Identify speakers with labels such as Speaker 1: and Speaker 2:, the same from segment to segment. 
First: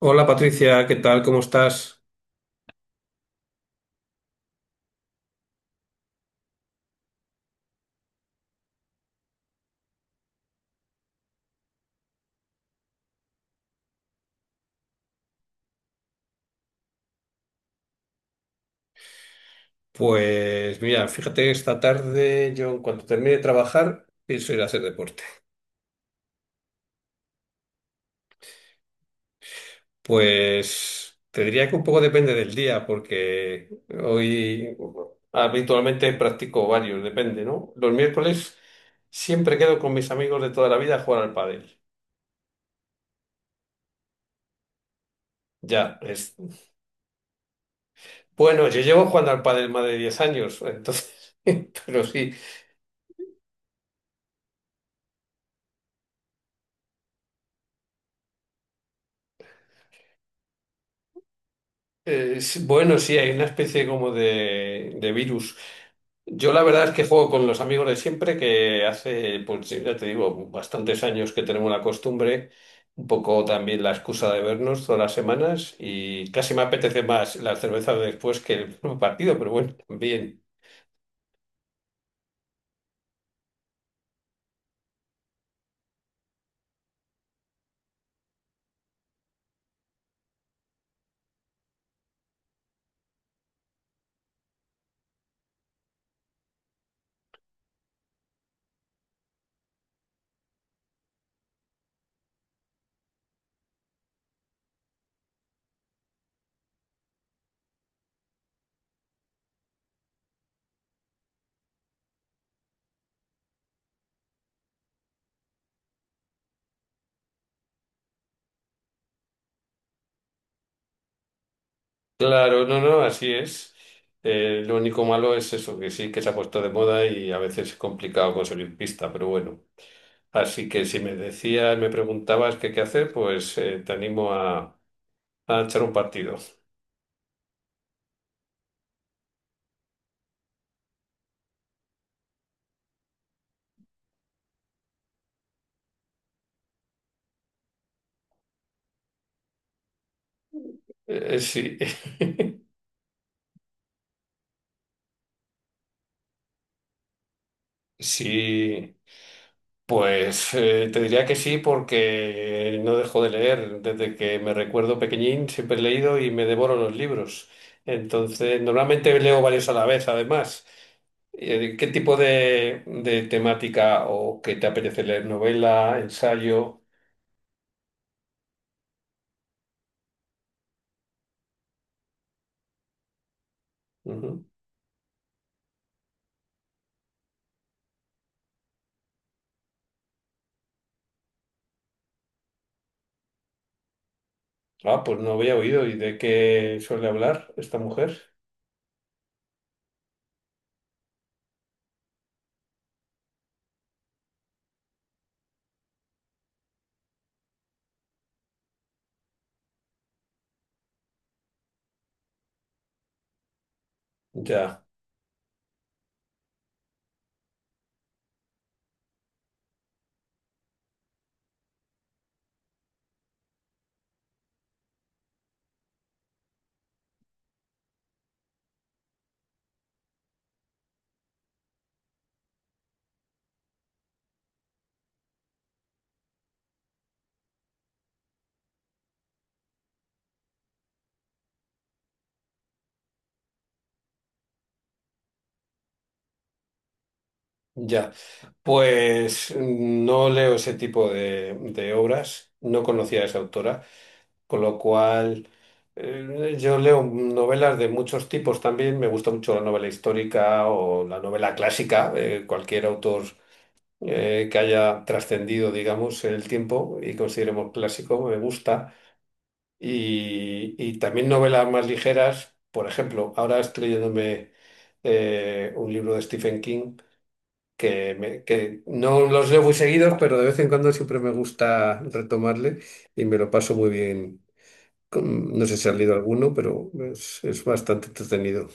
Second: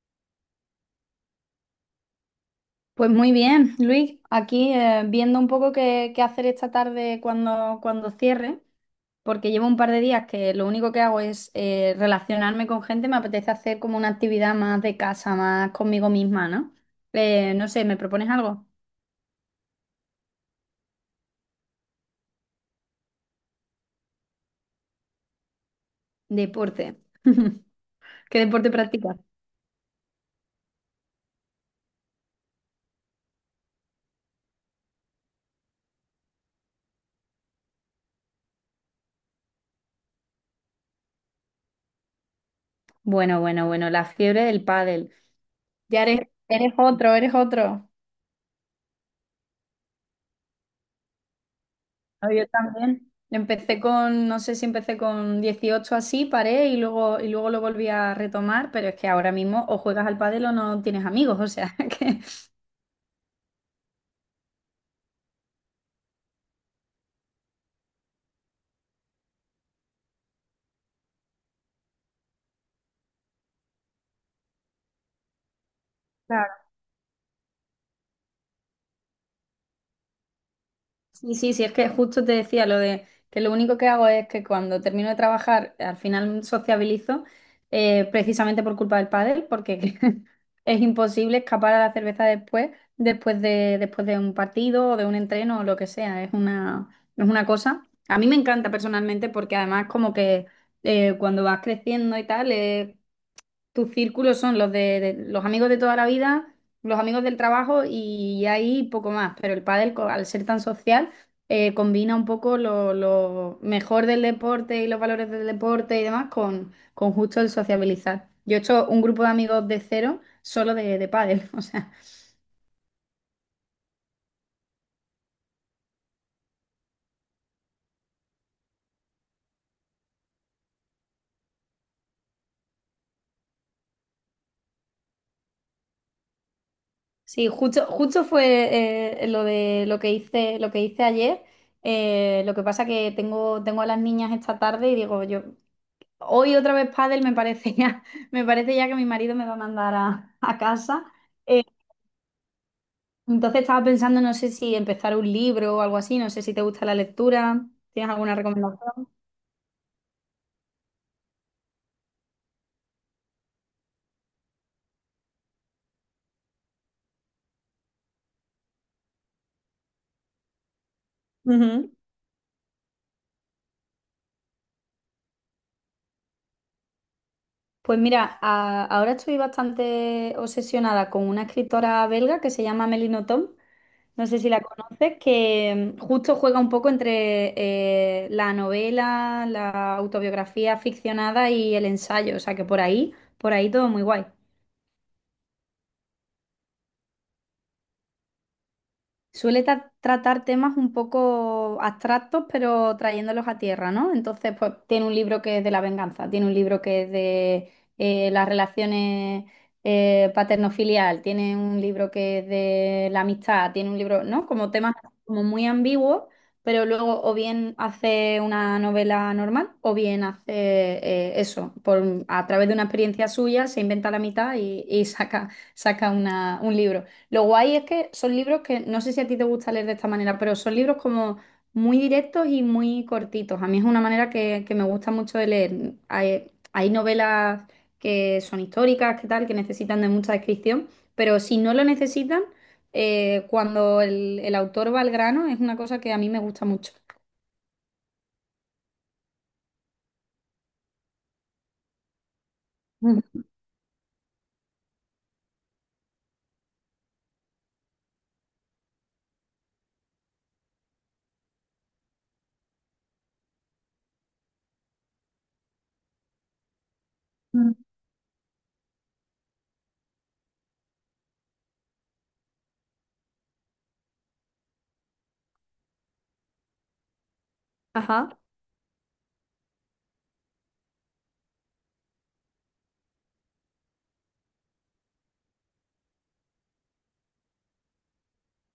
Speaker 1: Hola Patricia, ¿qué tal? ¿Cómo estás?
Speaker 2: Pues muy bien, Luis, aquí viendo un poco qué hacer esta tarde cuando cierre, porque llevo un par de días que lo único que hago es relacionarme con gente, me apetece hacer como una actividad más de casa, más conmigo misma, ¿no? No sé, ¿me propones algo?
Speaker 1: Pues mira, fíjate que esta tarde yo cuando termine de trabajar pienso ir a hacer deporte.
Speaker 2: Deporte. ¿Qué deporte practicas?
Speaker 1: Pues te diría que un poco depende del día porque hoy habitualmente practico varios, depende, ¿no? Los miércoles siempre quedo con mis amigos de toda la vida a jugar al pádel.
Speaker 2: Bueno, bueno, bueno, la fiebre del pádel.
Speaker 1: Ya,
Speaker 2: Ya eres,
Speaker 1: es...
Speaker 2: eres otro, eres otro.
Speaker 1: Bueno, yo llevo jugando al pádel más de 10 años, entonces, pero
Speaker 2: No,
Speaker 1: sí,
Speaker 2: yo también. No sé si empecé con 18 así, paré y luego lo volví a retomar, pero es que ahora mismo o juegas al pádel o no tienes amigos, o sea que...
Speaker 1: sí, bueno, sí, hay una especie como de virus. Yo la verdad es que juego con los amigos de siempre, que hace, pues sí, ya te digo, bastantes años que tenemos la costumbre, un poco también la excusa de vernos todas las semanas y casi me apetece más la cerveza de después que el partido, pero bueno, también.
Speaker 2: Sí, sí, sí, es que justo te decía lo de que lo único que hago es que cuando termino de trabajar, al final sociabilizo, precisamente por culpa del pádel, porque es imposible escapar a la cerveza después de un partido o de un entreno o lo que sea. Es una cosa. A mí me encanta personalmente porque además como que cuando vas creciendo y tal, es tus círculos son los los amigos de toda la vida, los amigos del trabajo y ahí poco más. Pero el pádel, al ser tan social, combina un poco lo mejor del deporte y los valores del deporte y demás con justo el sociabilizar. Yo he hecho un grupo de amigos de cero solo de pádel, o sea.
Speaker 1: Claro, no, no, así es. Lo único malo es eso, que sí, que se ha puesto de moda y a veces es complicado conseguir pista, pero bueno. Así que si me decías, me preguntabas qué hacer, pues te animo a echar un partido.
Speaker 2: Sí, justo fue lo que hice ayer. Lo que pasa que tengo a las niñas esta tarde y digo, yo hoy otra vez pádel me parece ya, me parece ya que mi marido me va a mandar a casa. Eh,
Speaker 1: Sí.
Speaker 2: entonces estaba pensando, no sé si empezar un libro o algo así, no sé si te gusta la lectura, ¿tienes alguna
Speaker 1: Sí,
Speaker 2: recomendación?
Speaker 1: pues te diría que sí porque no dejo de leer. Desde que me recuerdo pequeñín siempre he leído y me devoro los libros. Entonces, normalmente leo varios a la vez, además. ¿Qué
Speaker 2: Ujú.
Speaker 1: tipo de temática o qué te apetece leer? ¿Novela, ensayo?
Speaker 2: Pues mira, ahora estoy bastante obsesionada con una escritora belga que se llama Melino Tom, no sé
Speaker 1: Ujú.
Speaker 2: si la conoces, que justo juega un poco entre la novela, la autobiografía ficcionada y el ensayo, o sea que por ahí todo muy guay.
Speaker 1: Ah, pues no había oído. ¿Y de qué suele hablar esta mujer?
Speaker 2: Suele tratar temas un poco abstractos, pero trayéndolos a tierra, ¿no? Entonces, pues tiene un libro que es de la venganza, tiene un libro que es de las relaciones paterno-filial, tiene un libro que es de la amistad, tiene un libro, ¿no? Como
Speaker 1: Ya,
Speaker 2: temas como muy ambiguos, pero luego o bien hace una novela normal o bien hace eso, a través de una experiencia suya se inventa la mitad y saca un libro. Lo guay es que son libros que no sé si a ti te gusta leer de esta manera, pero son libros como muy directos y muy cortitos. A mí es una manera que me gusta mucho de leer. Hay novelas que son históricas, que tal, que necesitan de mucha descripción, pero si no lo necesitan, cuando el autor va al grano, es una cosa que a mí me gusta mucho.
Speaker 1: ya. Pues no leo ese tipo de obras. No conocía a esa autora. Con lo cual, yo leo novelas de muchos tipos también. Me gusta mucho la novela histórica o la novela clásica, cualquier autor que haya trascendido, digamos, el tiempo y consideremos
Speaker 2: Ujú.
Speaker 1: clásico, me gusta. Y también novelas más ligeras. Por ejemplo, ahora estoy leyéndome un libro de Stephen King. Que,
Speaker 2: Ajá.
Speaker 1: que no los leo muy seguidos, pero de vez en cuando siempre me gusta retomarle y me lo paso muy bien, no sé si ha leído alguno, pero es bastante entretenido.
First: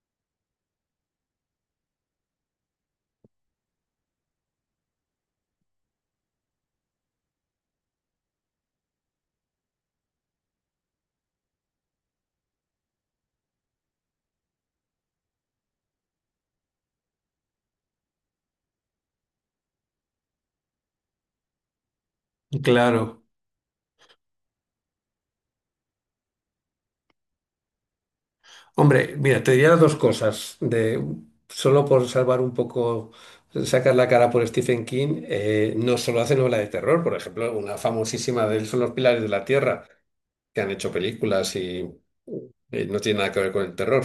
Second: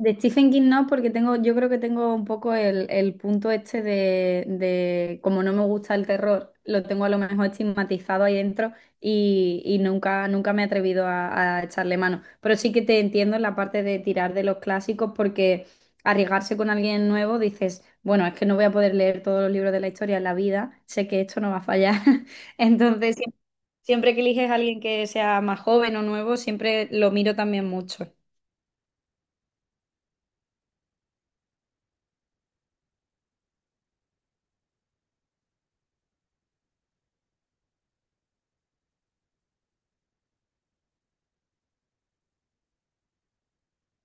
Speaker 2: De Stephen King no, porque yo creo que tengo un poco el punto este como no me gusta el terror, lo tengo a lo mejor estigmatizado ahí dentro y nunca me he atrevido a echarle mano. Pero sí que te entiendo en la parte de tirar de los clásicos, porque arriesgarse con alguien nuevo dices, bueno, es que no voy a poder leer todos los libros de la historia en la vida, sé que esto no va a fallar. Entonces,
Speaker 1: Claro.
Speaker 2: siempre que eliges a alguien que sea más joven o nuevo, siempre lo miro también mucho.
Speaker 1: Hombre, mira, te diría dos cosas. De, solo por salvar un poco, sacar la cara por Stephen King, no solo hace novela de terror. Por ejemplo, una famosísima de él son Los Pilares de la Tierra, que han hecho películas y no tiene nada que ver con el terror.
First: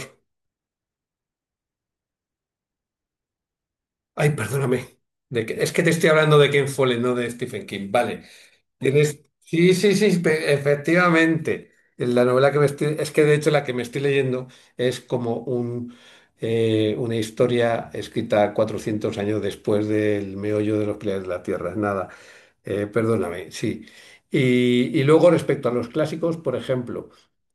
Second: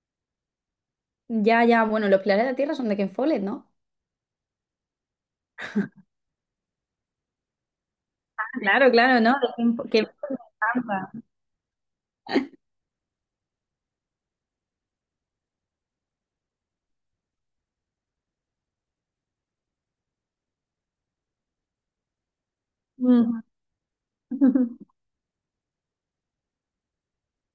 Speaker 2: Ya, ya, bueno, Los Pilares de la Tierra son de Ken Follett, ¿no?
Speaker 1: Ay, perdóname. Es que te estoy hablando de Ken Follett, no de Stephen King. Vale.
Speaker 2: Ah, claro, claro, no, de
Speaker 1: Sí, sí,
Speaker 2: Ken
Speaker 1: sí,
Speaker 2: Follett me encanta.
Speaker 1: efectivamente. La novela que me estoy... Es que de hecho la que me estoy leyendo es como un, una historia escrita 400 años después del meollo de Los Pilares de la Tierra. Es Nada,
Speaker 2: Mm.
Speaker 1: perdóname, sí. Y, y luego respecto a los clásicos, por ejemplo,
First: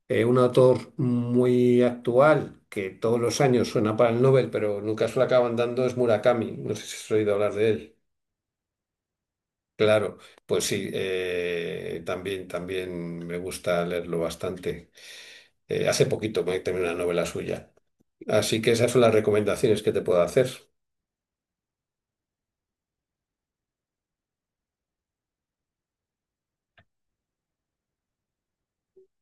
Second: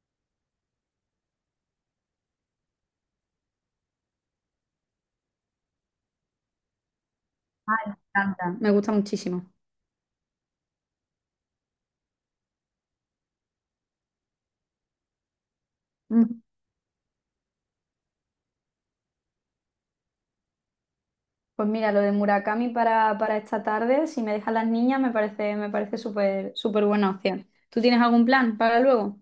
Speaker 1: un autor muy actual que todos los años suena para el Nobel, pero nunca se lo acaban dando es Murakami. No sé si has oído hablar de
Speaker 2: Ay, me
Speaker 1: él.
Speaker 2: encanta. Me gusta muchísimo.
Speaker 1: Claro, pues sí, también, también me gusta leerlo bastante. Hace
Speaker 2: Mm.
Speaker 1: poquito me terminé una novela suya. Así que esas son las recomendaciones que te puedo hacer.
Speaker 2: Pues mira, lo de Murakami para esta tarde, si me dejan las niñas, me parece súper, súper buena opción. ¿Tú tienes algún plan para luego?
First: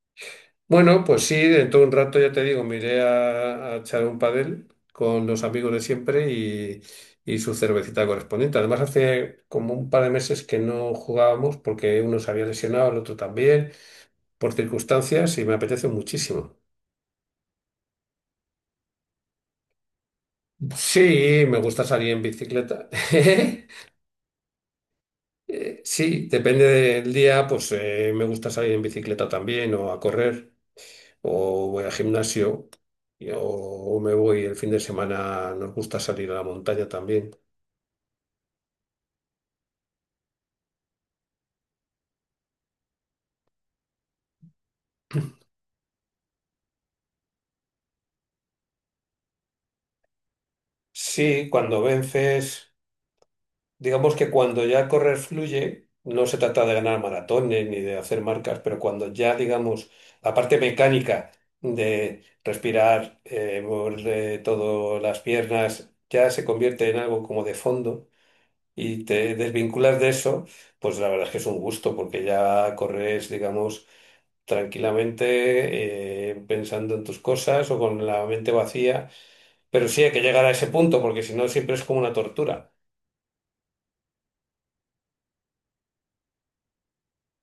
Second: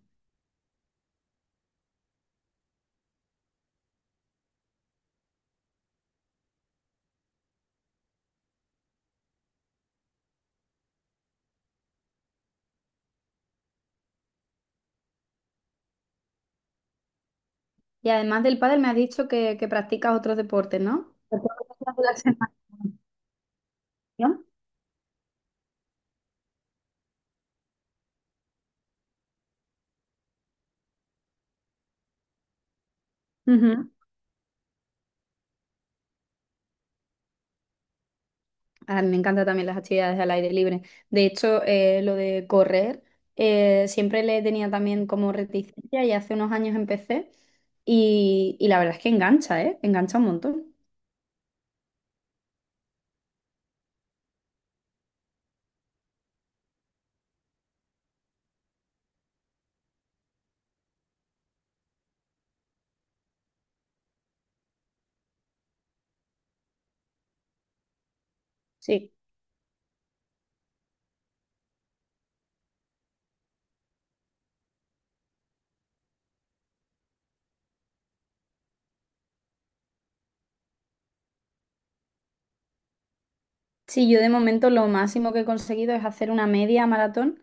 Speaker 1: Bueno, pues sí, dentro de un rato ya te digo, me iré a echar un padel con los amigos de siempre y su cervecita correspondiente. Además, hace como un par de meses que no jugábamos porque uno se había lesionado, el otro también, por circunstancias y me apetece muchísimo.
Speaker 2: Y además del pádel, me has dicho que practicas otros deportes, ¿no? Te
Speaker 1: Sí, me gusta
Speaker 2: puedo
Speaker 1: salir
Speaker 2: la
Speaker 1: en
Speaker 2: semana,
Speaker 1: bicicleta.
Speaker 2: ¿no?
Speaker 1: Sí, depende del día, pues me gusta salir en bicicleta también o a correr o voy al gimnasio
Speaker 2: Ujú.
Speaker 1: o me voy el fin de semana, nos gusta salir a la montaña también.
Speaker 2: Ah, me encantan también las actividades al aire libre. De hecho, lo de correr, siempre le tenía también como reticencia y hace unos años empecé y la verdad es que engancha, ¿eh? Engancha un montón.
Speaker 1: Sí, cuando vences, digamos que cuando ya correr fluye, no se trata de ganar maratones ni de hacer marcas, pero cuando ya, digamos, la parte mecánica de respirar, mover todas las piernas, ya se convierte en algo como de fondo y
Speaker 2: Sí.
Speaker 1: te desvinculas de eso, pues la verdad es que es un gusto porque ya corres, digamos, tranquilamente pensando en tus cosas o con la mente vacía, pero sí hay que llegar a ese punto porque si no siempre es como una tortura.
Speaker 2: Sí, yo de momento lo máximo que he conseguido es hacer una media maratón,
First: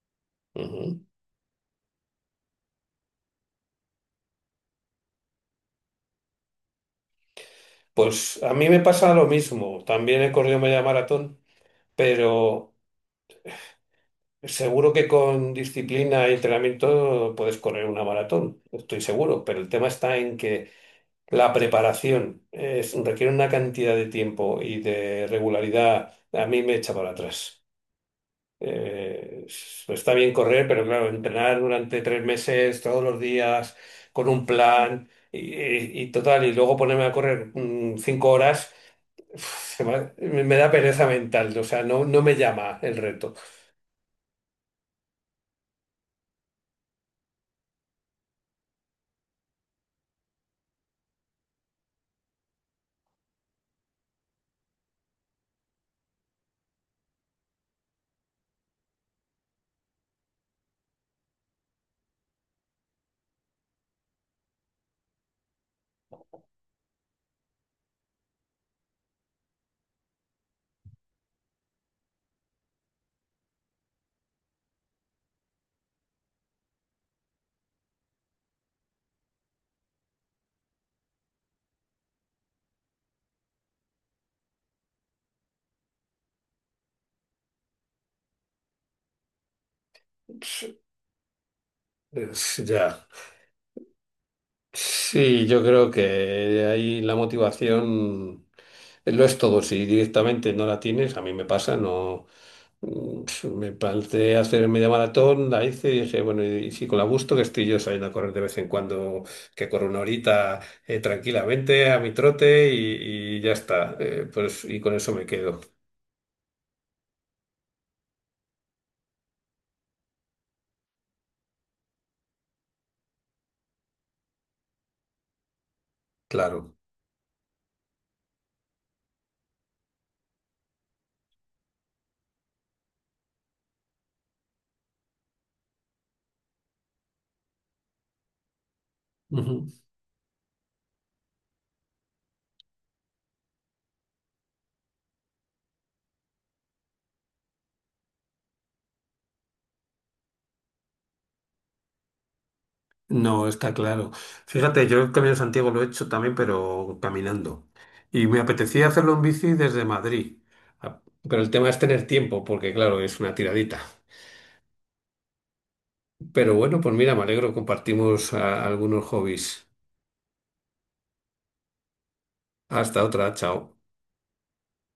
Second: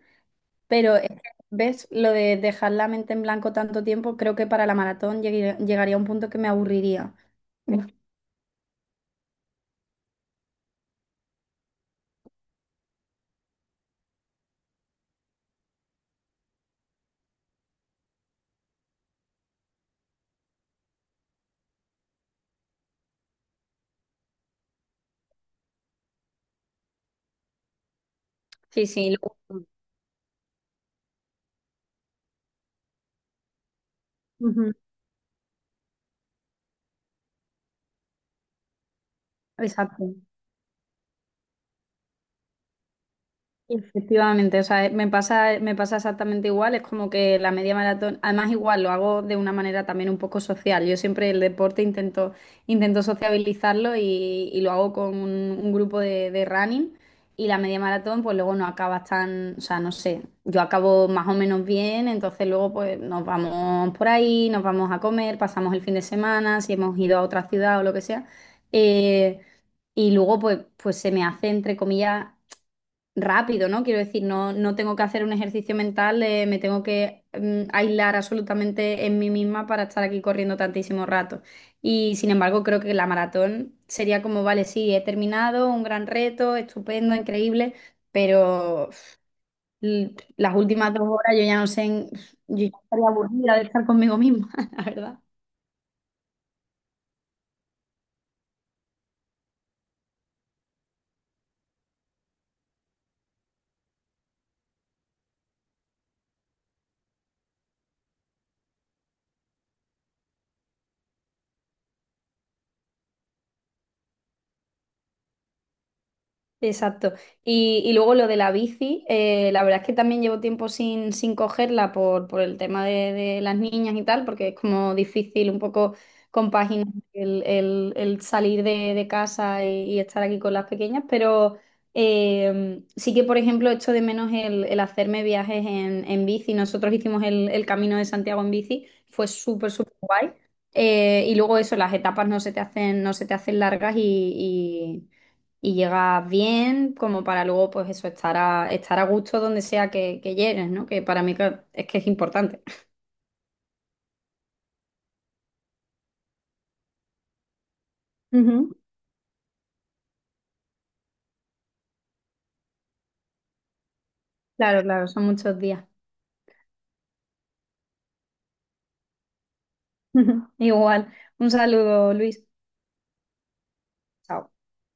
Speaker 2: pero
Speaker 1: Ujú.
Speaker 2: es que, ¿ves? Lo de dejar la mente en blanco tanto tiempo, creo que para la maratón llegaría a un punto que me aburriría. Uf.
Speaker 1: Pues a mí me pasa lo mismo, también he corrido media maratón, pero seguro que con disciplina y entrenamiento puedes correr una maratón, estoy seguro, pero el tema está en que la preparación requiere una cantidad de tiempo y de regularidad. A mí me echa para atrás.
Speaker 2: Sí, sí.
Speaker 1: Eh, está bien correr, pero claro, entrenar durante 3 meses, todos los días, con un
Speaker 2: Ujú.
Speaker 1: plan y, y total, y luego ponerme a correr 5 horas, uf, se
Speaker 2: Exacto.
Speaker 1: me, me da pereza mental. O sea, no, no me llama el reto.
Speaker 2: Efectivamente, o sea, me pasa exactamente igual, es como que la media maratón, además igual lo hago de una manera también un poco social, yo siempre el deporte intento sociabilizarlo y lo hago con un grupo de running y la media maratón pues luego no acabas tan, o sea, no sé, yo acabo más o menos bien, entonces luego pues nos vamos por ahí, nos vamos a comer, pasamos el fin de semana, si hemos ido a otra ciudad o lo que sea. Eh, y luego, pues se me hace, entre comillas, rápido, ¿no? Quiero decir, no tengo que hacer un ejercicio mental, me tengo que aislar absolutamente en mí misma para estar aquí corriendo tantísimo rato. Y sin embargo, creo que la maratón sería como, vale, sí, he terminado, un gran reto, estupendo, increíble, pero uf, las últimas 2 horas yo ya no sé, yo ya
Speaker 1: Ya.
Speaker 2: estaría aburrida de estar conmigo misma, la verdad.
Speaker 1: Sí, yo creo que ahí la motivación lo es todo. Si directamente no la tienes, a mí me pasa, no. Mm, me planteé hacer media maratón, la hice y dije, bueno, y si con la gusto que estoy yo saliendo a correr de vez en cuando, que corro una horita tranquilamente a mi trote y ya está. Pues, y con eso me quedo,
Speaker 2: Exacto. Y luego lo de la bici, la verdad es que también llevo tiempo sin cogerla por el tema de las niñas y tal, porque es como difícil un poco
Speaker 1: claro.
Speaker 2: compaginar el salir de casa y estar aquí con las pequeñas, pero sí que, por ejemplo, echo de menos el hacerme viajes en bici. Nosotros hicimos el Camino de Santiago en bici, fue súper, súper guay. Y luego eso, las etapas no se te hacen largas y llegas bien, como para luego, pues eso, estar a gusto donde sea que llegues, ¿no? Que para mí es que es importante.
Speaker 1: No, está claro. Fíjate, yo el Camino de Santiago lo he hecho también, pero caminando. Y me
Speaker 2: Ujú.
Speaker 1: apetecía hacerlo en bici desde Madrid. Ah, pero el tema es tener tiempo, porque claro, es una tiradita.
Speaker 2: Claro, claro, son muchos días.
Speaker 1: Pero bueno, pues mira, me alegro, compartimos ah, algunos hobbies.
Speaker 2: Igual. Un saludo, Luis.
Speaker 1: Hasta otra, chao.
Speaker 2: Chao.